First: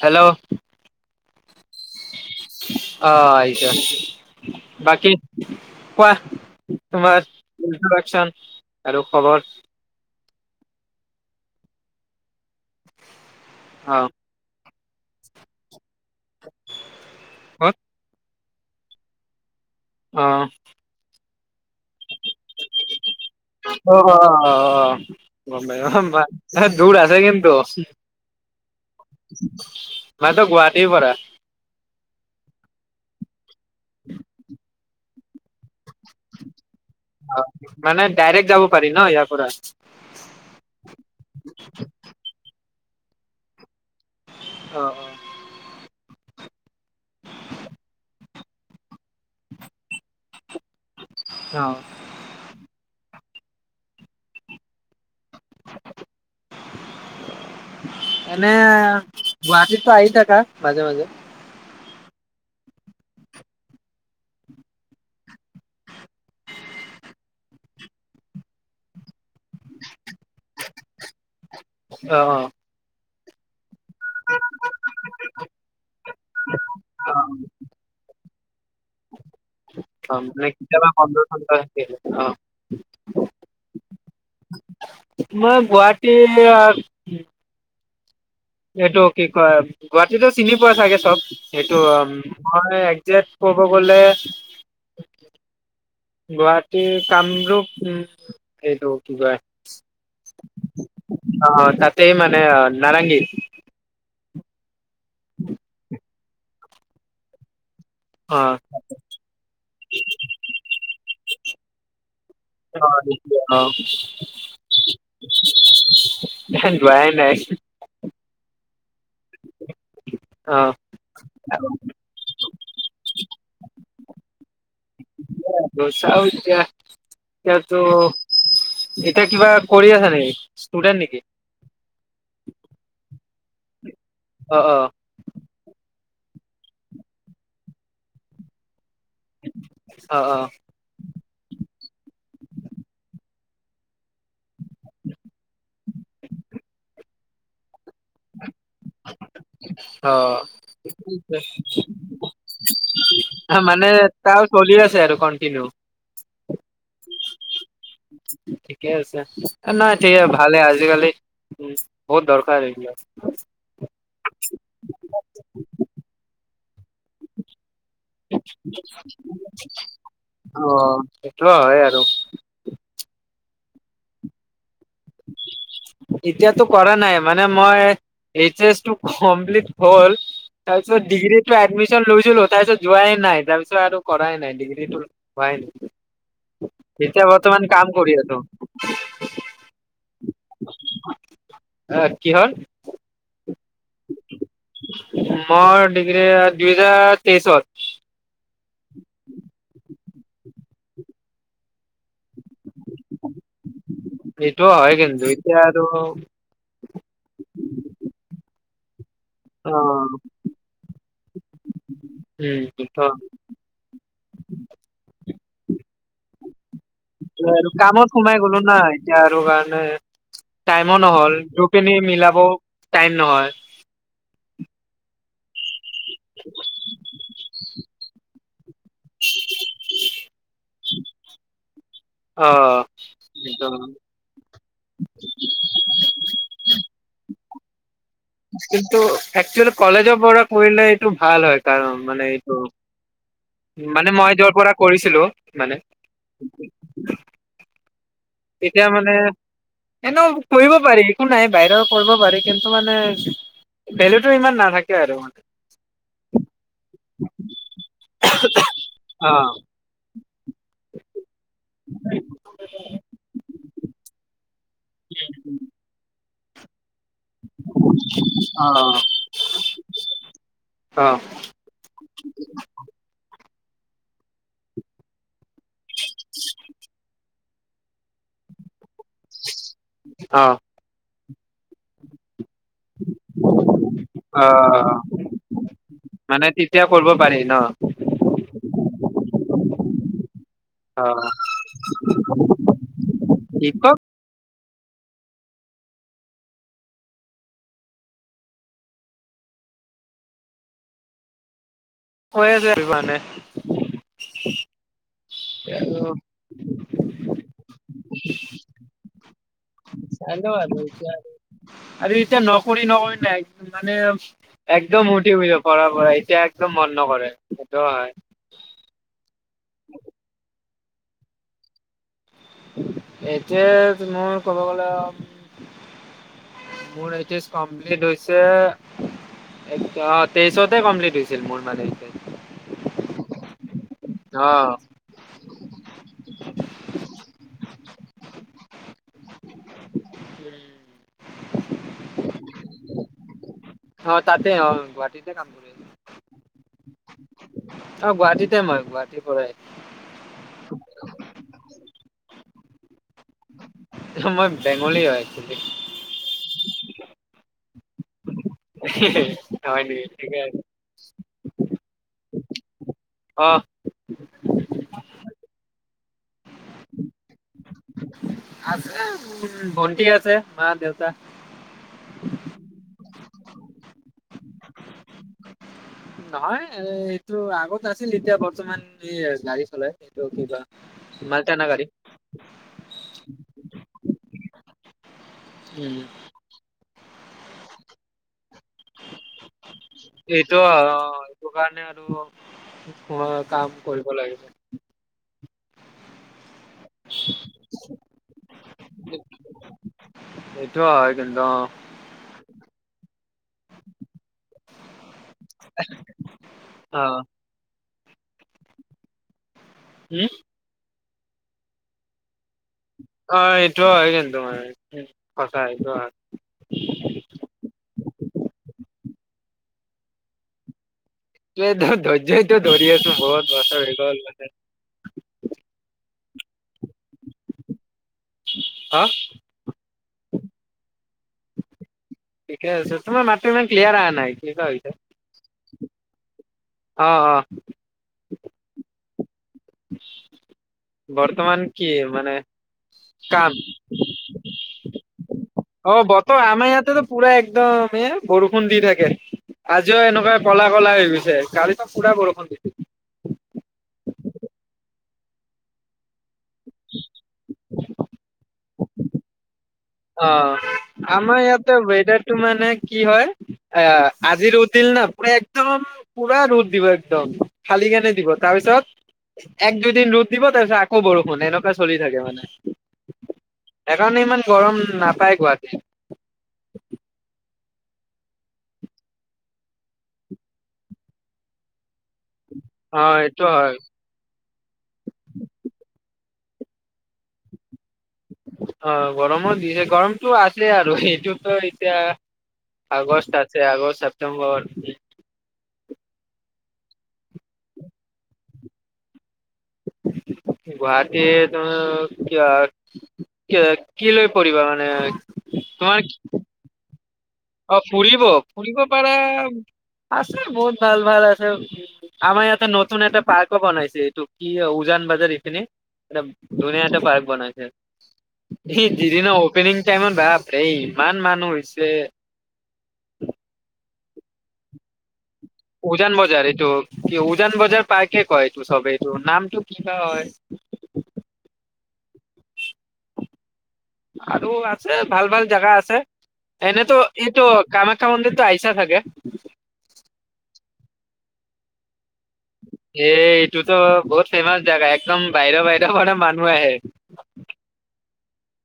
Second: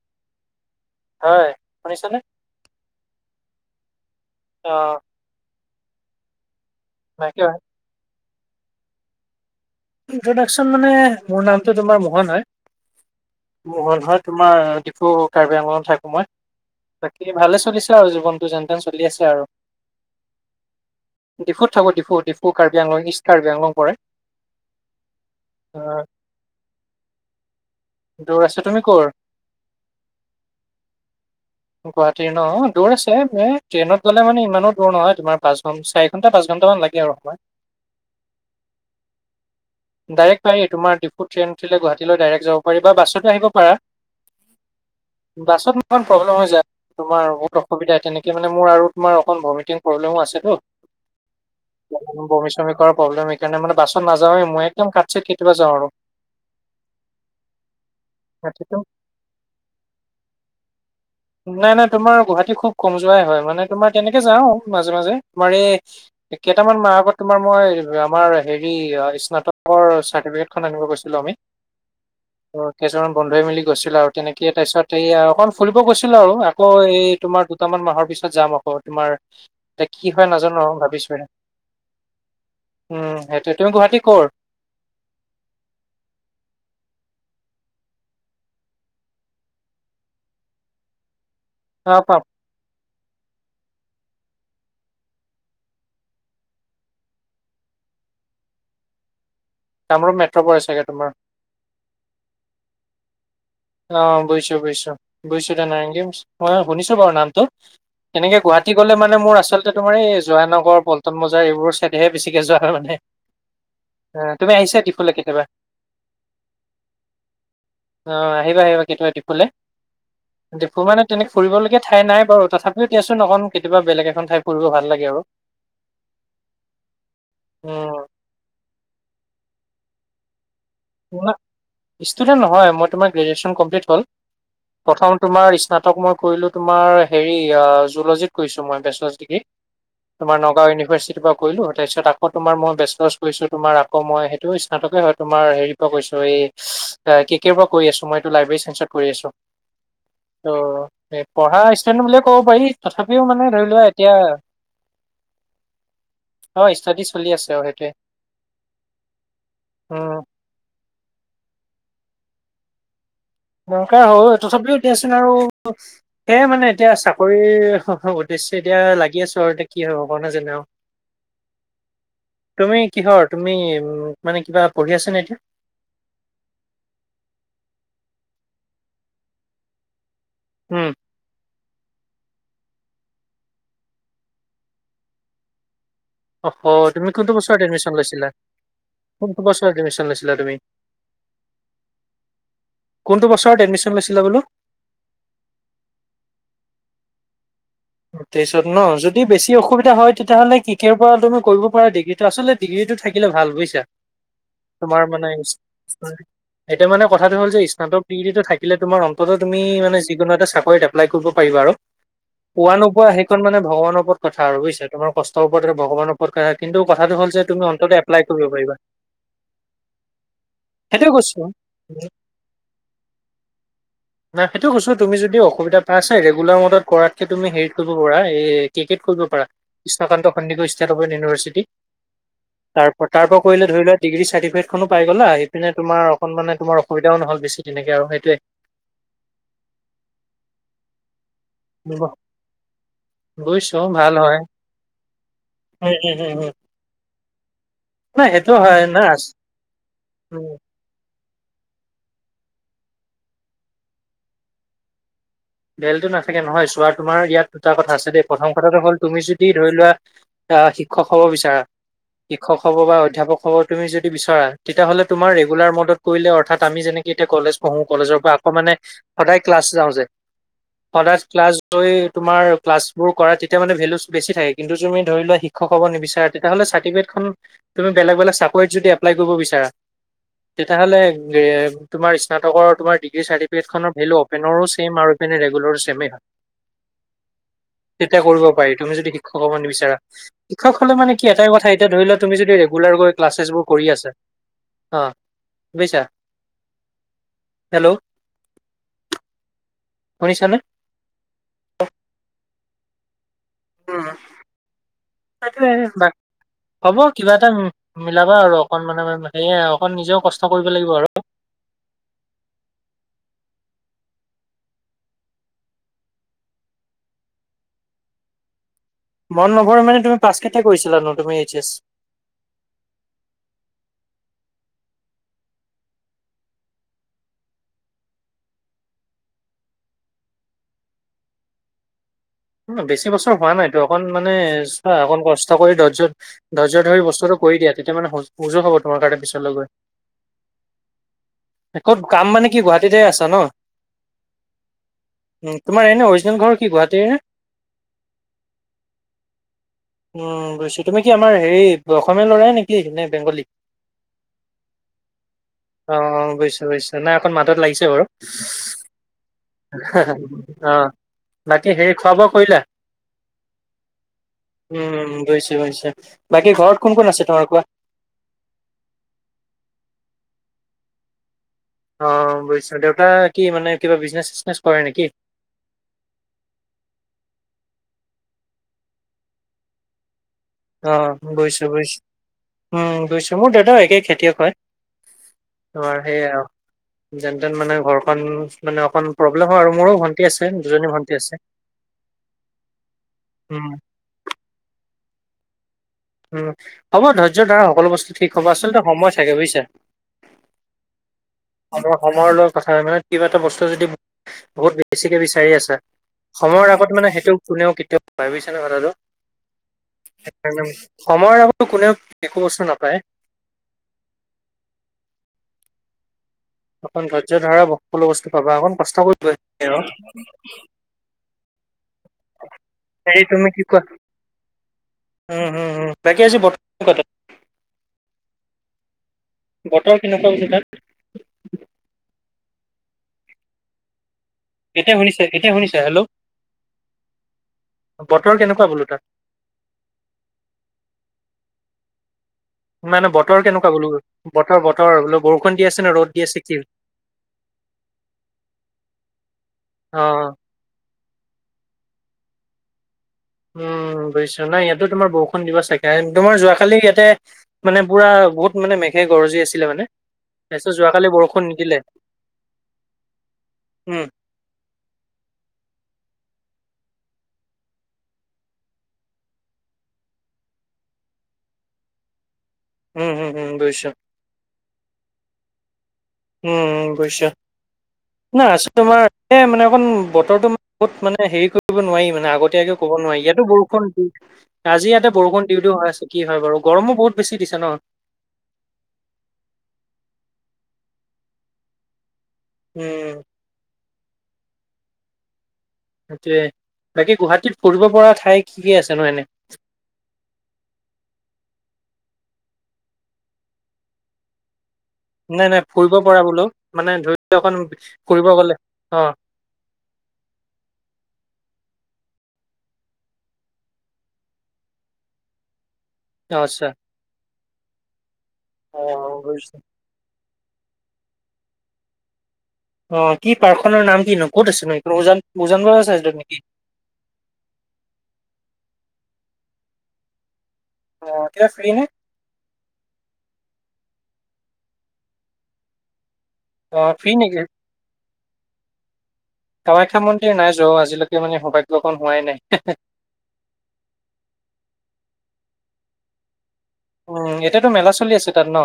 Hello হয়, শুনিছানে? অ', [unintelligible] অ' বাকী কোৱা। তোমাৰ মাইকে হয়। ইন্ত্ৰডাকচন। আৰু খবৰ? ইনট্ৰডাকচন মানে মোৰ নামটো, তোমাৰ মোহন হয়। অ মোহন হয়, তোমাৰ ত' কাৰ্বি আংলঙত থাক সময় বাকী ভালে ক'ত চলিছে আৰু জীৱন। টো যেন তেন চলি আছে আৰু। অহ। ডিফুত থাকোঁ ডিফু, ডিফু। উ কাৰ্বি আংলং, ইষ্ট কাৰ্বি আংলং পৰে। অ অ অ', গম পাইছ বা, দূৰ আছে কিন্তু। দৌৰ আছে, তুমি কৰ? মইতো গুৱাহাটীৰ পৰা গুৱাহাটীৰ ন' দূৰ আছে এ ট্ৰেইনত গ'লে মানে ইমানো দূৰ নহয়। তোমাৰ পাঁচ, চাৰি ঘণ্টা পাঁচ ঘণ্টামান লাগে আৰু অ সময়, মানে ডাইৰেক্ট যাব পাৰি ন ইয়াৰ পৰা ডাইৰেক্ট পাৰি, তোমাৰ ডিফু ট্ৰেইন উঠিলে গুৱাহাটীলৈ ডাইৰেক্ট যাব কৰিবা বাছতো আহিব পাৰা। অ বাছত ইমান প্ৰব্লেম হৈ যায়। তোমাৰ বহুত অসুবিধা তেনেকে মানে মোৰ আৰু তোমাৰ অকণ ভমিটিং প্ৰব্লেমো আছেতো। অ অ বমি চমি কৰাৰ প্ৰব্লেম সেইকাৰণে মানে বাছত নাযাওঁৱে মই একদম কাট চিত কেতিয়াবা যাওঁ আৰু। এনে গুৱাহাটীতো গুৱাহাটীতটো আহি থাকা মাজে মাজে। নাই নাই তোমাৰ গুৱাহাটী খুব কম যোৱাই হয়, মানে তোমাৰ তেনেকে যাও মাজে মাজে তোমাৰ এই কেইটামান মাহ আগত তোমাৰ মই আমাৰ হেৰি স্ন ৰ চাৰ্টিফিকেট খন আনিব গৈছিলোঁ আমি, অ পন্ধই মিলি গৈছিলো আৰু তেনেকে তাৰপিছত এই আৰু অকণ ফুৰি গৈছিলো আৰু আকৌ এই অ তোমাৰ দুটামান মাহৰ পিছত যাম আকৌ তোমাৰ এ কি অ হয় মানে নাজানো কেতিয়াবা বন্ধ ভাবিছোঁ, চন্ধ থাকে অ উম সেইটোৱে তুমি গুৱাহাটী ক মই গুৱাহাটী এইটো কি কয় গুৱাহাটীতো চিনি পোৱা চাগে চব? এইটো অ', পাম হয়। জেট ক'ব গ'লে-' গুৱাহাটীৰ কামৰূপ উম। এইটো কি কয়? কামৰূপ মেট্ৰ' পৰে চাগে তোমাৰ। অ তাতে মানে নাৰেঙ্গী। উ [unintelligible] অ গৈছো গৈছো। গৈছোঁ তো নাইংগি অ শুনিছো বাৰু নামটো। এনেকে অ গুৱাহাটী গ'লে মানে মোৰ আচলতে তোমাৰ এই জয়ানগৰ পল্টন বজাৰ এইবোৰৰ ছাইডহে বেছিকে যোৱা হয় অ মানে অ তুমি আহিছা ডিফুলে কেতিয়াবা যোৱাই নাই [unintelligible] অ। আহিবা আহিবা কেতিয়াবা ডিফুলে। অ ডিপু মানে তেনে ফুৰিবলগীয়া ঠাই নাই বাৰু তথাপিও দিয়াচোন অকন কেতিয়াবা বেলেগে কনখন ঠাই ফুৰিব ভাল? লাগে আৰু। চাওদিয়া এতিয়াতো উম, এতিয়া কিবা পৰি আছা নেকি? ষ্টুডেন্ট নেকি ষ্টুডেণ্ট নহয় মই তোমাৰ গ্ৰেজুৱেশ্যন কমপ্লিট হ'ল অ অ কথাহল তোমাৰ স্নাতক মই। কৰিলো তোমাৰ হেৰি অ জুলজিত কৰিছো মই বেষ্ট। অ তোমাৰ অ নগাঁও ইউনিভাৰ্চিটি পৰিলো তাৰপাছত আকৌ তোমাৰ মই বেষ্টচেলাৰ কৰিছো তোমাৰ আকৌ মই সেইটো স্নাতকে হয় তোমাৰ হেৰি কৈছো এই কেকে কৰি আছো মই টো লাইবেৰি চেন্ঞ্চত কৰি আছো। ত' পঢ়া ষ্টুডেন্ট বুলিয়ে ক'ব পাৰি তথাপিও অ ধৰি লোৱা মানে এতিয়া তাৰ চলি আছে আৰু কন্টিনউ। অ ষ্টাডি চলি আছে আৰু সেইটোৱে ঠিকে আছে নহয় টে উম ভালেই আজিকালি উম বহুত দৰকাৰ এইবিলাক। দৰকাৰ হয় তথাপিও দে চোন আৰু সেয়াই মানে। এতিয়া চাকৰি হ উদ্দেশ্যয় এতিয়া লাগি আছো আৰু এতিয়া কি হব কোৱা নাজানো অ', সেইটো হয় আৰু তুমি কিহৰ তুমি [unintelligible] উম মানে কিবা? পঢ়ি আছা নে এতিয়া এতিয়াতো কৰা নাই মানে মই এইচ, এছ কমপ্লিট হ'ল। উম তাৰ ডিগ্ৰী [unintelligible] এডমিশ্যন লৈছিলো তাৰ পিছত যোৱাই নাই তাৰ পিছত আৰু কৰাই নাই ডিগ্ৰী হোৱাই নাই। অহ অ', তুমি এতিয়া কোনটো বছৰত বৰ্তমান কাম এডমিশ্যন কৰি লৈছিলা? আছো কোনটো বছৰত এডমিশ্যন লৈছি [unintelligible] তুমি, অ', কিহৰ কোনটো বছৰত এডমিশ্যন লৈছিলা বোলো? মোৰ ডিগ্ৰী পিজাৰ তেছত। [inaudible] তেইছত ন? যদি বেছি অসুবিধা হয় তেতিয়াহ'লে কি কেৰ পৰা তুমি কৰিব পাৰা ডিগ্ৰী এটা [unintelligible] ডিগ্ৰীটো থাকিলে ভাল বুইচা? এইটো হয় তোমাৰ কিন্তু মানে, এতিয়া আৰু এতিয়া মানে কথাটো হ'ল যে স্নাতক ডিগ্ৰীটো থাক [unintelligible] তোমাৰ অন্তত তুমি অ', মানে উম, যিকোনো এটা চাকৰিত এপ্লাই কৰিব পাৰিবা আৰু। পোৱা এতিয়া নোপোৱা সেইকন মানে ভগৱানৰ ওপৰত কথা আৰু বুইচা, তোমাৰ কষ্টৰ ওপৰত ভগৱানৰ ওপৰত কথা কিন্তু কথাটো হ'ল যে তুমি অন্তত কামত এপ্লাই সোমাই কৰিব গ'লো পাৰিবা না, এতিয়া আৰু কাৰণে টাইমো সেইটোৱে নহল, দুপিনি কৈছো। মিলাব টাইম নহয়। সেইটোৱে কৈছো তুমি যদি অ অসুবিধা পাই আছা ৰেগুলাৰ মুডত কৰা চে তুমি হেৰিত কৰিব পাৰা, এই কেকেত কৰিব পাৰা, Krishnakanta Sandikoi state open university. তাৰ প, তাৰ পৰা কৰিলে ধৰি অ', লোৱা ডিগ্ৰী চাৰ্টিফিকেট খনো পাই গ'লা, সেইপিনে তোমাৰ অকণমানে তোমাৰ অসুবিধাও নহ'ল বেছি যেনেকে আৰু সেই কিন্তু, একচুৱেলি কলেজৰ পৰা কৰিলে এইটো ভাল হয় কাৰণ। মানে এইটো, বুজিছো ভাল মানে হয় মই য'ৰ পৰা কৰিছিলো মানে। উম উম উম উম নাই সেইটো হয় এতিয়া না মানে এনেও উম কৰিব পাৰি। একো নাই বাহিৰৰ কৰিব পাৰি কিন্তু মানে ভেলুটো ইমান নাথাকে আৰু মানে। ভেলুটো নাথাকে নহয় চোৱা তোমাৰ ইয়াত দুটা কথা আছে দেই, প্ৰথম কথাটো হ'ল তুমি অ যদি ধৰি লোৱা আ' শিক্ষক [inaudible] [unintelligible] শিক্ষক হব বা অধ্যাপক হব তুমি যদি বিচৰা, তেতিয়া হ'লে তোমাৰ ৰেগুলাৰ ম'দত কৰিলে অৰ তাত আমি যেনে কে এতিয়া কলেজ পঢ়ো, কলেজৰ পৰা আকৌ মানে সদায় ক্লাছ যাওঁ যে অ অ সদাই ক্লাছ গৈ তোমাৰ ক্লাছ বোৰ কৰা তেতিয়া মানে ভেলুছ বেছি থাকে, কিন্তু তুমি ধৰি লোৱা শি ক্ষক হ'ব নিবিচাৰা তেতিয়াহ'লে চাৰ্টিফিকেটখন তুমি বেলেগ- বেলেগ চাকৰিত যদি এপ প্লাই কৰিব বিচাৰা, অ তেতিয়াহ'লে এ তোমাৰ ইচ্ স্নাতকৰ তোমাৰ ডিগ্ৰী চাৰ্টিফিকেটখনৰ ভেলু অ অপেনৰো ছেম আৰু মানে ৰেগুলাৰো ছেমে হয়, মানে তেতিয়া কৰিব পাৰি ন তেতিয়া কৰিব পাৰি তুমি য শিক্ষক হ'ব নিবিচাৰা শিক্ষক হ'লে অ মানে কি এটাই কথা এতিয়া ধৰি লোৱা তুমি যদি ৰেগুলাৰ ক্লাচেছ বোৰ কৰি শিকক আছা অঁ বুইছা, হেল্ল'। শুনিছানে। হৈ আছে [unintelligible] মানে। উম, [unintelligible] হ'ব কিবা এটা মিলাবা আৰু অকনমানৰ কাৰনে। চাই ল আৰু এতিয়া আৰু আৰু এতিয়া নকৰি নকৰি মানে। একদম উঠি পঢ়া পঢ়া এতিয়া একদম মন নকৰে সেইটোও হয়। মন নকৰে মানে তুমি পিছ কে। কেতিয়া কৰিছিলা ন তুমি এইচ এছ। এতিয়া মোৰ ক'ব গলে মোৰ এইচ এছ কমপ্লিট হৈছে এ তেইশতে কমপ্লিট হৈছিল মোৰ মানে। বেছি বছৰ হোৱা নাইতো অকণ মানে অ', চোৱা অকন কষ্ট কৰি দহজন। ধৈৰ্য ধৰি বস্তুটো কৰি দিয়া তেতিয়া মানে উজু হব তোমাৰ কাৰণে পিছলৈ গৈ কাম মানে কি গুৱাহাটীতে আছা ন। অহ তাতে অহ গুৱাহাটীতে কাম উম, কৰি তোমাৰ আছো। এনে অৰিজিনেল ঘৰ কি গুৱাহাটীৰ। অ', গুৱাহাটীতে মই গুৱাহাটীৰ পৰাই উম গৈছো তুমি কি আমাৰ হেৰি। অসমীয়া লৰাই নেকি নে বেংগলী। মই বেংগলী হয়। হৈছে না অকণ মাতত লাগিছে বাৰু। অ', হয়। বাকী হেৰি খোৱা বোৱা। কৰিলা। অহ। উম বুজিছো বুজিছো বাকী ঘৰত কোন কোন আছে তোমাৰ কোৱা। আছে মোৰ ভন্টি আছে মা দেউতা। অহ বুজিছো দেউতাই। কি মানে কিবা বিজনেচ চিচনেছ কৰে নেকি। নহয় এইটো আগত আছিল এতিয়া বৰ্তমান এই গাড়ী চলাই। এইটো কিবা অহ বুজিছো মালটানা গাড়ী বুইছো উম বুইছো মোৰ দেউতাও একেই খেতিয়ক হয়। উম, তোমাৰ সেইয়া। যেনতেন মানে ঘৰখন। মানে অকন প্ৰব্লেম হয় আৰু মোৰো ভন্টি আছে এইটো দুজনী ভন্টি আছে। এইটো কাৰণে আৰু মই উম, কাম কৰিব লাগে। উম। হব ধৈৰ্য ধৰা সকলো বস্তু ঠিক হব আচলতে সময় থাকে বুজিছা এইটো হয় কিন্তু অ', সময়ৰ লগত কথা মানে কিবা এটা বস্তু যদি বহুত বেছিকে বিচাৰি আছা সময়ৰ আগত মানে অ', সেইটো কোনেও কেতিয়াও। প্ৰাইভছনে কথাটো। উম, সময় আবৌ কোনেও। একো বস্তু নাপায়। অহ এইটো হয় কিন্ত তো মানে সঁচাই। অহ। অকণ ধৈৰ্য ধৰা। সকলো বস্তু পাবা অকণ কষ্ট কৰিব আৰু। মে' দত্। ত এতিয়া তো দৌৰি আছো হেৰি বহুত তুমি কি কোৱা বছৰ হৈ গল উম তাতে। উম উম বাকী আজি বতৰ হা বতৰ কেনেকুৱা তাত ঠিকে আছে তোমাৰ মাতটো ইমান ক্লিয়াৰ আহা নাই? কিবা হৈছে। এতিয়া শুনিছে এতিয়া শুনিছে হেল্ল অ', অ', বতৰ কেনেকুৱা বোলো তাত বৰ্তমান কি মানে মানে বতৰ কাম অ কেনেকুৱা বোলো বতৰ বোলো বৰষুণ দি আছে নে ৰ'দ দি আছে বতৰ কি আমাৰ ইয়াতেতো পুৰা একদম এ বৰষুণ দি থাকে অ আজিও এনেকুৱা পলা কলা হৈ গৈছে গাড়ী চব পুৰা বৰষুণ। [unintelligible] উম বুজিছা নাই ইয়াতো তোমাৰ বৰষুণ দিব থাকে তোমাৰ যোৱাকালি ইয়াতে মানে পুৰা বহুত মানে মেঘে গৰজি আছিলে মানে। অ তাৰপিছত যোৱাকালি আমাৰ বৰষুণ ইয়াতে নিদিলে ৱেডাৰটো মানে কি হয় এ উম আজি পু একদম পুৰা ৰ দিব একদম ফালি কেনে দিব তাৰপিছত এক দুইদিন ৰদ দিব তাৰপিছত আকৌ বৰষুণ এনেকুৱা চলি থাকে মানে। উম হুম সেইকাৰণে ইমান গৰম নাপায় কোৱা দ উম বুছ নাই আছো তোমাৰ মানে অকণ বতৰটো ম বহুত মানে হেৰি কৰিব নোৱাৰি মানে আগতে এতিয়াকে ক'ব নোৱাৰি অ' ইয়াতো এইটো হয় বৰষুণ দিশ আজি ইয়াতে বৰষুণ দিওঁ দিও হৈ আছে কি হয় হয় বাৰু গৰমো বহুত বেছি দিছে ন। অ' গৰমত দিছে গৰমতটো আছে আৰু এইটোতো এতিয়া উম আগষ্ট আছে আগষ্ট উম ব [inaudible] সেইটোয়ে! বাকী গুৱাহাটীত ফুৰিব পৰা ঠাই কি কি আছে ন এনে? গুৱাহাটী তমাৰ কি কি লৈ পিবা মানে [inaudible] নাই নাই, তোমাৰ ফুৰিব পৰা বোলো মানে ধৰি লোৱা অকণ অ। ফুৰিব- গ'লে ফুৰিব অ পাৰা আছে বহুত ভাল- ভাল আছে। আমাৰ ইয়াতে নতুন এটা পাৰ্কো বনাইছে এইটো কি উজান বজাৰ এইখিনি এ' অ আচ্ছা দুুনীয়া এটা পাৰ্ক বনাই উম। অ [unintelligible] বুজিছো অপেনিং টাইম বা। এই ইমান মানুহ হৈছে। অঁ, কি পাৰ্ক খনৰ নাম কিনো ক'ত আছে নো উওজান উজান বজাৰ এইটো কি উজান বজাৰ পাৰ্কে কেই এইটো চবেই। ত' নামটো কি বা হয়। অঁ, এতিয়া ফ্ৰী নে? আৰু আছে ভাল- ভাল জেগা আছে। অ এনেটো ফ্ৰী নেকি এইটো কাম টাউন তু আহিছা চাগে? কামাখ্যা মন্দিৰ নাই যোৱা অ' আজি। আজিলৈকে মানে সৌভাগ্যকণ হোৱাই নাই এইটোতো বহুত ফেমাচ জেগা একদম। বাহিৰৰ বাহিৰৰ পৰা মানুহ আহে উম এতিয়াতো মেলা চলি আছে? তাত ন?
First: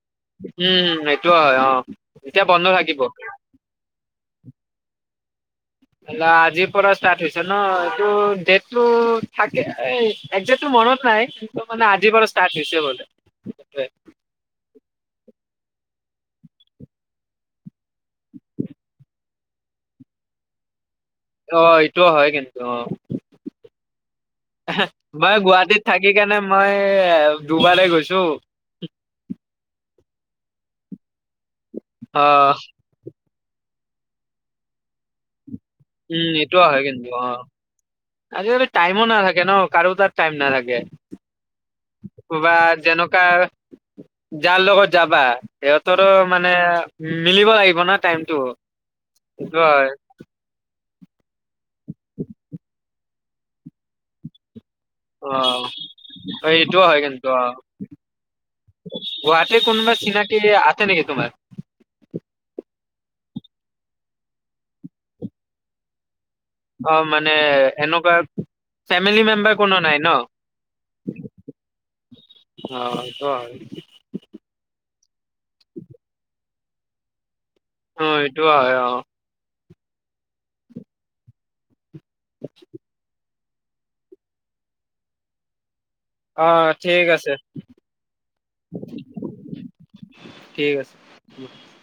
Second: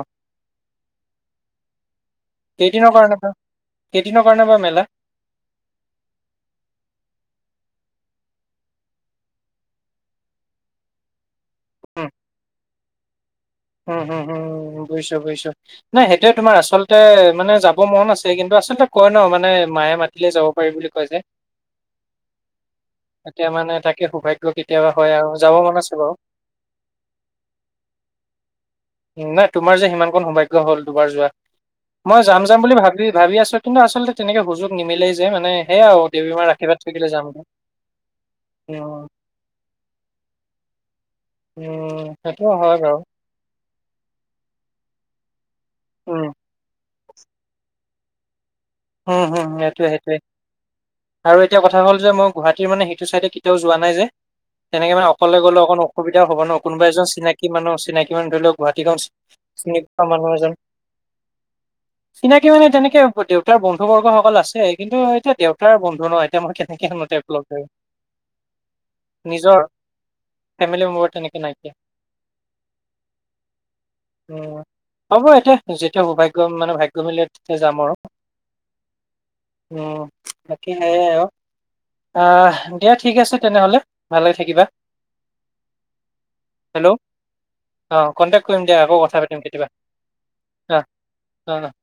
উম সেইটো হয় অ' এতিয়া বন্ধ কেইদিনৰ থাকিব। কাৰণে বা [unintelligible] মেলা। আজিৰ পৰা ষ্টাৰ্ট হৈছে ন এইটো ডেট টো থাকে এই এক্সেতটো মনত নাই, কিন্তু মানে আজিৰ পৰা ষ্টাৰ্ট হৈছে বোলে। উম, হম, হম। বুজিছোঁ, বুজিছোঁ নাই সেইটোৱে তোমাৰ আচলতে মানে যাব মন আছে কিন্তু আচলতে কয় নহ মানে মায়ে মাতিলে যাব পাৰি বুলি। কয় যে। অহ, এইটো হয় কিন্তু অহ, এতিয়া মানে তাকে সৌভাগ্য কেতিয়াবা হয় আৰু মই যাব মন গুৱাহাটীত আছে থাকি বাৰু। কেনে মই দুবাৰে গৈছোঁ। নাই তোমাৰ যে সিমানকণ সৌভাগ্য হ'ল দুবাৰ যোৱা। মই যাম, অ', যাম বুলি ভাবি, ভাবি আছ কিন্তু আচলতে তেনেকে সুযোগ নিমিলেই যে মানে সেয়া আৰু দেৱী উম, মাৰ এইটোও আশীৰ্বাদ হয় থাকিলে কিন্তু অহ, যামগে। আজিকালি টাইমো উম, নাথাকে নহ, কাৰোঁ তাত টাইম নাথাকে। উম, সেইটো ক'বা হয় বাৰু। যেনেকুৱা যাৰ লগত যাবা ইহঁতৰো উম, মানে উম, মিলিব লাগিব নহ, টাইমটো। উম, হম, সেইটো সেইটোৱে, হয় সেইটোৱে। আৰু এতিয়া কথা হ'ল যে মই গুৱাহাটীৰ মানে সেইটো চাইডে কেতিয়াও যোৱা নাই যে। তেনেকে মানে অকলে গ'লে অ', অকণ অসুবিধা হ'ব নহ, এইটোও কোনোবা হয় এজন কিন্তু চিনাকি অ'। মানুহ, চিনাকি মানুহ ধৰি লওঁক গুৱাহাটীখন গুৱাহাটীৰ চিনি কোনোবা পোৱা মানুহ চিনাকি এজন, আছে নেকি তোমাৰ? চিনাকি মানে তেনেকে কে হ'ব দিয়ক। বন্ধু বৰ্গসকল আছে কিন্তু এতিয়া দেউতাৰ বন্ধু নহ। মই কেনেকে অ মানে [unintelligible] এনেকুৱা ফেমিলি মেম্বাৰ নিজৰ কোনো নাই ন? ফেমেলি মেম্বৰ তেনেকে নাইকিয়া অ এইটো হয়। উম, হ'ব এতিয়া যেতিয়া সৌভাগ্য দম মানে ভাগ্য মিলে তেতিয়া যাম আৰু। অ' এইটো হয়। অ' উম বাকি হ [unintelligible] অ' দিয়া ঠিক আছে। তেনেহ'লে ভালদৰে থাকিবা। অ হেল্ল' ঠিক আছে অঁ কণ্টেক্ট কৰিম দিয়া আকৌ কথা পাতিম কেতিয়াবা ঠিক আছে। অ' অ' অ'